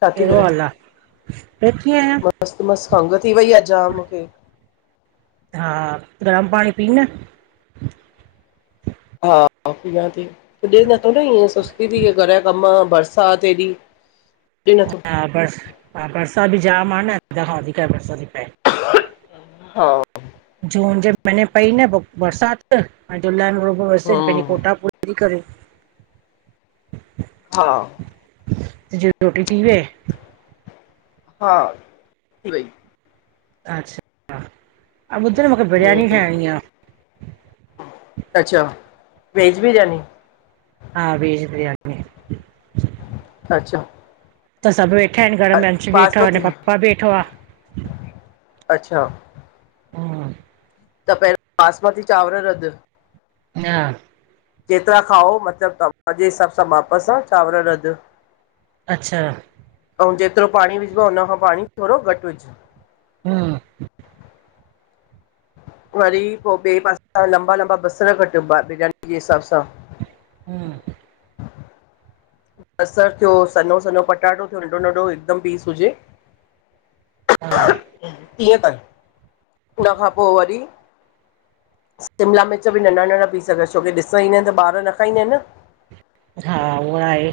छा थी करे हाल आ? वेठी आहियां। मस्तु मस्तु। खंघ थी वई आहे जाम मुखे। हा, गरम पाणी पीउ न। हा पिया थी, पुज़े नथो न् इअं त। दीदी हे घर जा कम्, बरसाति हेॾी, पूज़े नथो। हा बर हा बरसात जाम आहे न, अध खां वधीक बरसात थी पए। हा। जून जे महीने पई न पो बरसाति, हाड़े जूलाई में रुगो वसे पहिंजे हम्म कोटा पुरी। फिरी करे। हा। तुहिंजी रोटी थी वये? हा, थी वई। अच्छा, हा ॿुध् न मूंखे हम्म बिरयानी ठाहिणी आहे अच्छा! वेज बिरयानी? हा। वेज़ बिरयानी। अच्छा। त सभु वेठा आहिनि घर में, अंश बि वेठो आहे, बासमती हिनयो पपा बि वेठो आहे। अच्छा। हा। त पहिरों बासमती चांवर रधु। हा। जेतिरा खाओ मतिलबु तव्हांजे हिसाब सां, मापं् सां, चांवर रधु। अच्छा। ऐं जेतिरो पाणी विझबो हुनखां पाणी थोरो घटि विझ। हा। वरी पोइ ॿिए पासे लंबा लंबा बसर कटियोा बिरयानी जे हिसाब सां। हा। बसर थियो, सन्हो- सन्हो पटाटो थियो, नंढो- नंढो हिकदमि पीस हुजे। हा कीअं कनि, उनखां पोइ वरी शिमला मिर्च बि नंढा नंढा पीस् कर, छोकी ॾिसणु ईंदा आहिनि त ॿार न खाईंदा आहिनि न? हा, उहा आहे।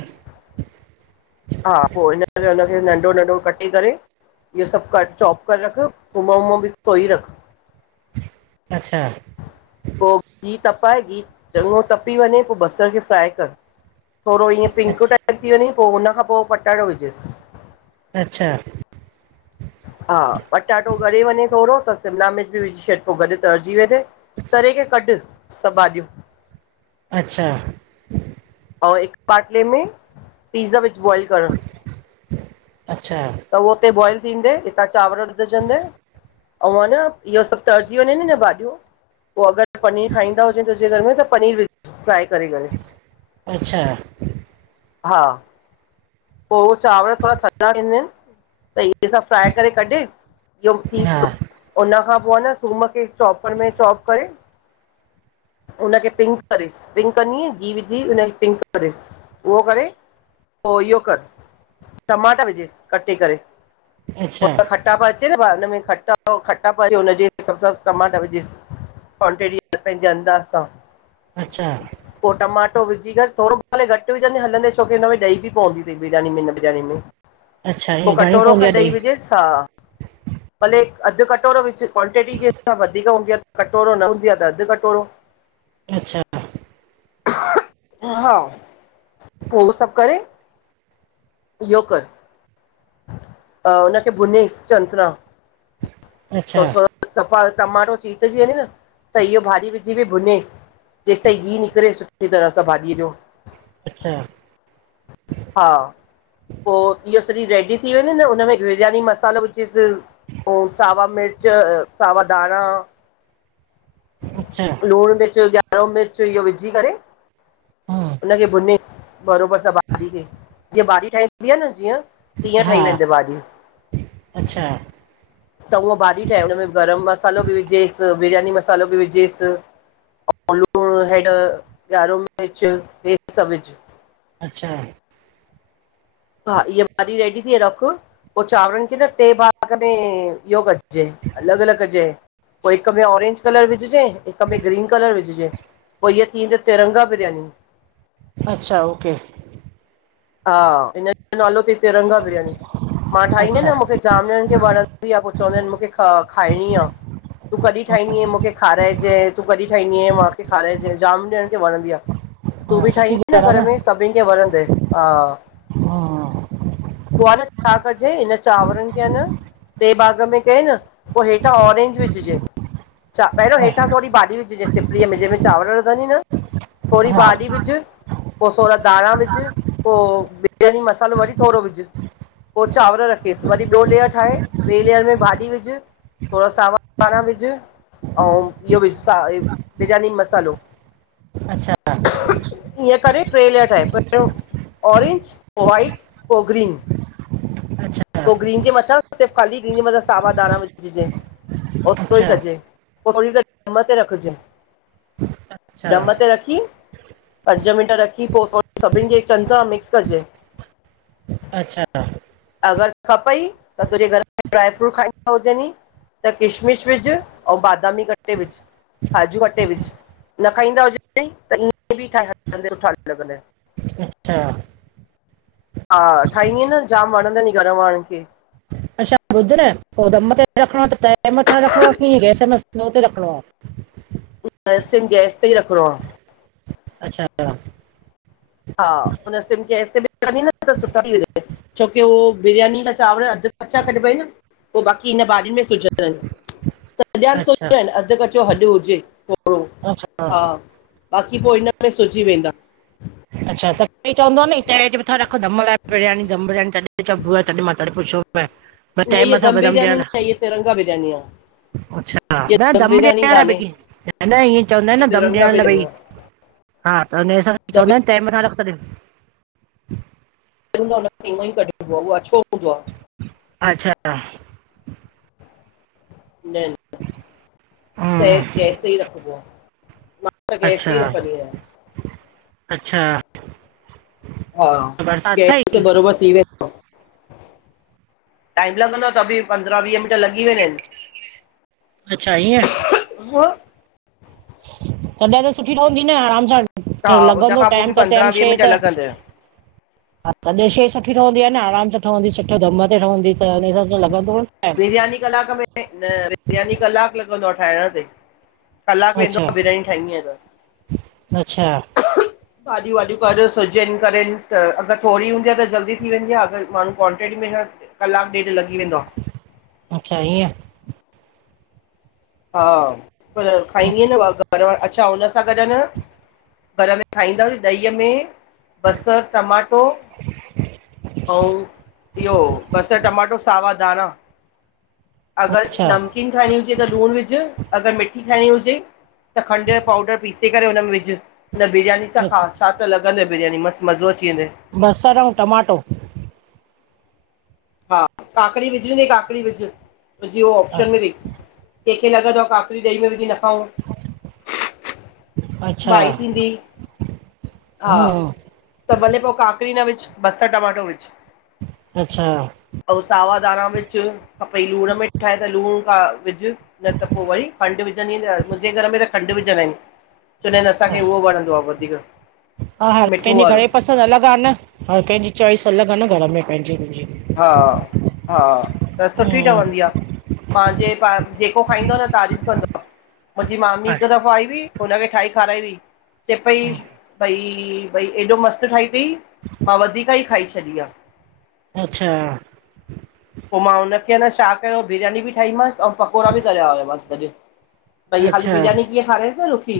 हा पोइ हिन करे हुनखे नंढो - नंढो कटे करे इहो सभु कट चॉप करे रख, थूम वूम बि सोई रख। अच्छा। पोइ घिहु तपाए, घिहु चङो तपी वञे पोइ बसर खे फ्राए कर। थोरो ईअं पिंक अच्छा टाइप थी वञे, पोइ हुनखां पोइ पटाटो विझसि। अच्छा। हा पटाटो ॻड़े वञे थोरो, त शिमला मिर्च बि विझी छॾ, पोइो गॾु तरिजी वेदे। तरे करे कढ, सभु भाॼियूं। अच्छा। ऐं हिक बाटले में पिज़् विझ बॉइल करणु। अच्छा। त उहो उते बॉइल थींदे, हितां चांवर रधजंदे। ऐं अ न इहो सभु तरजी वञे न न भाॼियूं, पोइ अगरि पनीर खाईंदा हुजनि तुंहिंजे घर में, त पनीर विझ फ्राए करे करे। अच्छा। हा। पो उ चांवर थोड़ा थधा थींदा आहिन, त हे सब फ्राए करे कढे, इयो थी हा वियो। हुनन खां पो न थूम खे चॉपर में चॉप करे हुनखे पिंक करिस, पिंक कंदीअ घी विझी हुनखे पिंक करिस, उहो करे पो इयो कर, टमाटा विझिस कटे करे, पो अच्छा त खट खटा प अचे न हुन में खटा- खटाप अचे हुन जे हिसाब सां टमाटा विझेसि। क्वांटिटी पंहिंजे अंदाज़ सां। अच्छा। पो टमाटो विझी करे थोड़ो भले घट विझंदिअ हंलदे छोकि् हिन में ड्हि बि पवंदी थई बिरयानी में, हिन बिरयानी में। अच्छा पो ईअं घणी कटोरो पवंदी खन आहे ॾई ॾही विझेस, हा। भले अध कटोरो विझ, क्वांटिटी जेसां वधीक हूंदी आ कटोरो न हूंजे आं त अध कटोरो अच्छा। हा, पो हू सब करे इयो कर अ हुन खे भुंञिस चंग त्रां, अच्छा त ओ सो सफ़ा टमाटो चीथजी वंञे न, त इअ भाॼी विझी बि भुंञेस। जेस ताईं घी निकरेस सुठी तरह सां भाॼीअ जो। अच्छा। हा, पो इअ सॼी रेडी थी वंञे न, हुन में बिरयानी मसालो विझिस। पो सावा मिर्च, सावा धाणा अच्छा। लूण मिर्च, गा्ढो मिर्च इयो विझी करें हम्म हुनखे भुंञेस, बरोबर सां भाॼी खे, जीअं भाॼी ठाहिदी आ न जीअं, तीअं हा ठाइंदा आहिन इअ भाॼी। अच्छा। त हूअं भाॼी ठाहे हुन में गरम मसालो बि विझेसि, बिरयानी मसालो बि विझेसि। लूण, हेड्, गा्डो मिर्च, हे सब विझ। अच्छा। हा, इहा भाॼी रेडी थी रख पो चांवरनि खे न टे भाॻ में, इहो कॼे अलॻ अलॻ कॼे। पो हिक में ऑरेंज कलर विझजंए, हिक में ग्रीन कलर विझजंए, पो इअ थी त तिरंगा बिरयानी। अच्छा, ओके। हा हिन जो नालो थई तिरंगा बिरयानी। मां ठाहींदी आं अच्छा न मूंखे जाम ॼणनि खे वणंदी आ। पो चवंदा आहिनि मूंखे ख खाइणी आ। तूं कॾहिं ठाहींदीअं, मूंखे खाराएजंए, तूं कॾहिं ठाहींदीअं, मूंखे खाराइंजंए, जाम ॼणनि खे वणंदी आ। तूं हा बि सुठी ठाहींदी न ॻाल्हि घर में आहे सभिन खे वणंदय। हम्म पो आ न छा कजे, हिन चांवरनि खे अं न टे भाग में कयई न, पो हेठां ऑरेंज विझजे। चा पहिरियों हेठां थोड़ी भाॼी विझजे सिपरीअ में, जंहिंमें चांवर रधंदीय न। थोड़ी हा भाजी विझ, पो थोड़ा धाणा विझ। पो बिरयानी मसालो वरी थोड़ो विझ। पो चांवर रखिस, वरी ॿियो लेयर ठाहे, ॿिए लेयर में भाॼी विझु। थोड़ा सावा धाणा विझ। अंउ इयो विझ स बिरयानी मसालो। अच्छा ईअं करे ट्रै लेयर ठाहे, पहिरियों ऑरेंज, पो वाइट, पो ग्रीन। अच्छा अच्छा पोइ ग्रीन जे मथां सिर्फ ख़ाली ग्रीन जे मथां सावा धाणा् विझजे, ओतिरो ई अच्छा कजे। पो थोरी देर डम ते रखजनि, डम ते रखी। पंज मिंट रखी, पोइ थोरो सभिनि खे चङ तरह मिक्स कजे। अचछा अगरि खपई, त तुंहिंजे घर में ड्राईफ्रूट खाईंदा हुजनि ई? त किशमिश विझु, ऐं बादामी कटे विझु। काजू अटे विझु, न खाईंदा हुज त ईअं बि ठा हलंद सुठा् लॻंद। अच्छा हा, ठाहींदीअ न जाम वणंदा घर वारनि खे। अ्छा ॿुध न, पोइ दम ते रखिणो आहे त, तए मथ रखिणो आहे की, गैस में स्लो ते रखिणो आहे? गैस सिम गैस ते ई रखणो आहे। अचछा हा, हुनस्त सिम गैस ते रखनिय त सुठा थी वेंदिय, छोकी उह बिरयानी जा चांवर। त कचा कटिबा आहिनि, पोइ बाक़ी हिन ॿारनि में सुजंदा आहिनि। सॼाण अच्छा सुत आहिनि अधु कचो हॾु हुजे थोरो, अच्छा हा। बाक़ी पोइ हिनाणे सुजी वेंदा। अच्छा तॾी चवंदो न त मथां रखधम लाइ बिरयानी, दम बिरयानी तॾहिं चबो आहे तॾहिं मां तॾहिं पुछो। न इ दम बिरयानी न, इहे तिरंगा बिरयानी आहे। अच्छा, इहा न दम बिरयानी ॾियण लाइ कान्हे भई इहा क न इअं चवंदा आहिनि न दम तिरंगा ॾियण लाइ बिरयानी भई। आहे हा त हुनजे हिस दम चवंदा आहिनि तये मथां रख् त दि्। सि हुन खे ईन्दो ई कढिबो उहो अछो हूंदो आहे। अचछा न। ई तए हम्म गैस ते ही रखबो् आ। मां त अच्छा अच्छा हा, बरसाति गैस तै अथई बरोबर थीं वेंदो। टाइम लॻंदो आहे त बि पंद्रहं वीह मिंट लॻी वेंदा आहिनि। अच्छा ईएंं हा तॾहिं त सुठी रहंदी न आराम सां हा त् हुन लॻंदो खां पोइ बि टाइम त टम पंद्रहं वीह शइ मिंट त लॻंदव हा तदहिं शइ सुठी ठहंदी आहे न, आरामु सां ठहंदी सुठो दम ते ठहंदी, त हुन हिसाब सां लॻंदो न टाइम। बिरयानी कलाक में न, बिरयानी कलाक लॻंदो आहे ठाहिण ते कलाकु वेंदो अच्छा आहे बिरयानी ठाहींदी आहियां अच्छा त। भाॼियूं वाॼियूं कर सिजनि करेनि त अगरि थोरी हूंदी आहे त जल्दी थी वेंदी आहे, अगरि माण्हू क्वांटिटी में न कलाकु ॾेढ लॻी वेंदो आ। अचछा ईअं। हा पर खाईंदीअ न, घर वार अच्छा हुन सां असां गॾु न, घर में खाईंदासी ॾहीअ में बसरुि, टमाटो ऐं इहो बसरि, टमाटो सावा गा्रा अगर अच्छा नमकीन खाईंड़ी हुजे त् लूण वि विझ, अगरि मिठी ठाहिणी हुजे त खंडु जो पाउडर पीसे करे हुन में विझु। हुन बिरयानी सां खाउ छा त लॻंद बिरयानी, मस्तु मज़ो अची वेंदइ। बसरु ऐं टमाटो? हा काकड़ी विझींदी काकड़ी विझ जी उो ऑप्शन में थी। कंहिंखे लॻंदो आहे, काकड़ी द्ही में विझी न खाऊं। अच्छा वाई थींदी? हा। हम्म त भले पोइ काकड़ी न विझ, बसर टमाटो विझ। अचछा ऐं सावा धाणा विझ खपई लूण में ठाहे त लूणु विझु न त पोइ वरी खंडु विझंदी न मुंहिंजे घर में त खंडु विझंदा आहिन। चवंदा आहिनि। असांखे हा उहो वणंदो आहे वधीक, हर मिठो कंहिंजी वारो। घणे अलॻि आहे न, हर कंहिंजी चॉइस अलॻि आहे न घर में, पंहिंजी-मुंहिंजी। हा हा त सुठी हम्म ठवंदी आ। माहिंजे पाहिंजे पा जेको खाईंदो न तारीफ़ु कंदो, मुंहिंजी मामी हिकु अच्छा दफ़ो आई हुई। हुनखे ठाहे खाराई हुई, चे पई भई -भई एॾो मस्तु ठाही अ ति मां वधीक ई खाई छॾी आ। अच्छा पो मां हुनखे अन छा कयो बिरयानी बि ठाहीमांस, ऐं पकोड़ा बि तरया हुयामसि गॾु। भईया खाली अच्छा बिरयानी कीअ खा रे स रुखी।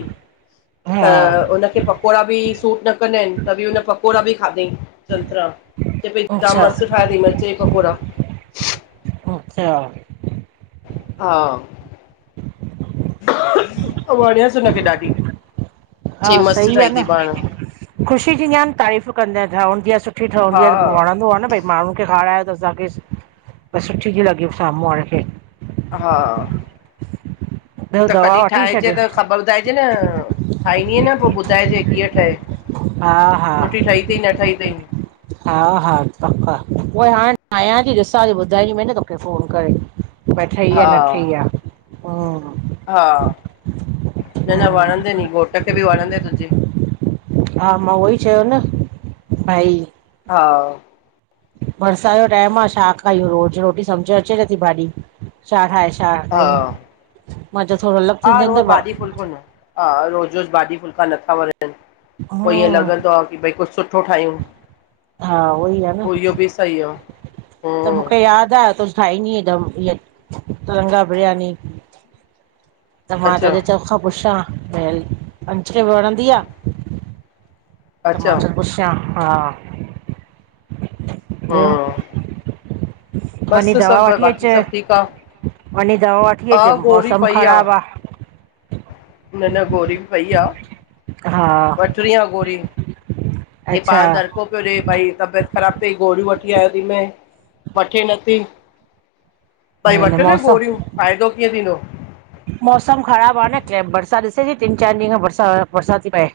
हा त उनखे पकोड़ा बि सूट न कंदा आहिनित बि उन पकोड़ा बि खाधई। संतरा चए पई अच्छा मस्त ठाती मिर्चाई पकोड़ा। अच्छा हा वणयासि हुनखे ॾाढी। चई हा मस्तु सही आहे ठाही न। अथई पाण ख़ुशी थींदी आहे, न तारीफ़ कंदा ठहंदी आहे, सुठी ठहंदी हा आहे, त पोइ वणंदो आहे न भई माण्हूनि खे खारायो त असांखे ब सुठी थी लॻे साम्हूं वारे खे। हा ॿियो त दवा कॾहिं वठी ठाहिजईं छॾियो त ख़बर ॿुधाइजईं न ठाहींदीअ न पोइ ॿुधाइजे कीअं ठहे। हा हा सुठी ठही अथई न ठही थई। हा हा पक पोइ हाणे ठायां थी ॾिसां थी ॿुधाईंदीमईं न तोखे फ़ोन करे। भई ठही हा आहे न ठही आह, हा हा न न वणंदए हम्म नी घोट खे बि वणंदए तुंहिंजे हा मां उहो ई चयो न भाई हा बरसाति जो टाइम आहे छा खाईयूं? रोज़ु रोटी सम्झ में अचे नथी भाॼी। छा ठाहे छा हा कयूं? मां चयो त थोड़ो अलग हा थींदो रोज़ त भाॼी फुल्को हा रोज़ु रोज़ु भाॼी फुल्का नथा वणनि पोइ ईअं हम्म लॻंदो आहे, की भई कुझु सुठो सुठो ठाहियू। हा उहोई आहे न। सही आह। त मूंखे यादि आहे। तूं ठाहींदीअ त इअ तिरंगा बिरयानी। त मां अच्छा [unintelligible] पुछां? [unintelligible] वणंदी आह। मां अच्छा चयमयं पुछां? हा ॿियो? हम्म वञी बसि दवा सभु वठी बाक़ी अचे। सभु ठीकु आहे वञी दवा वठी अच, हा गोरी मौसम पई ख़राब आ। आहे न, न गोरी बि पई आह। हा वठणी आ गोरी, ही अच्छा पाण धॾिको पियो ॾिए भई तबियत ख़राबु थई गोरियूं वठी आयो थी मए वठे नथी भाई वठु न गोरियूं फ़ाइदो कीअं थींदो। मौसम ख़राब आ न, बरसात ॾिसे थी टिन चारि ॾींहं खां बरसा, बरसात थी पए।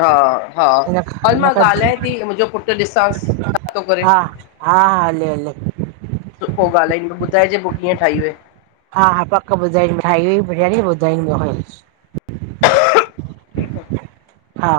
हा, हा इन हल इन मां खां ॻाल्हायां थी मुंहिंजो पुटु ॾिसांस। हा, हा, हा हले, हले। सु पोइ ॻाल्हाईं ॿुधाइजे पोइ कीअं ठाई वय। हा, हा पक ॿुधाई ठाई हुई बिरयानी ॿुधाईंद ठीकु आ। हा।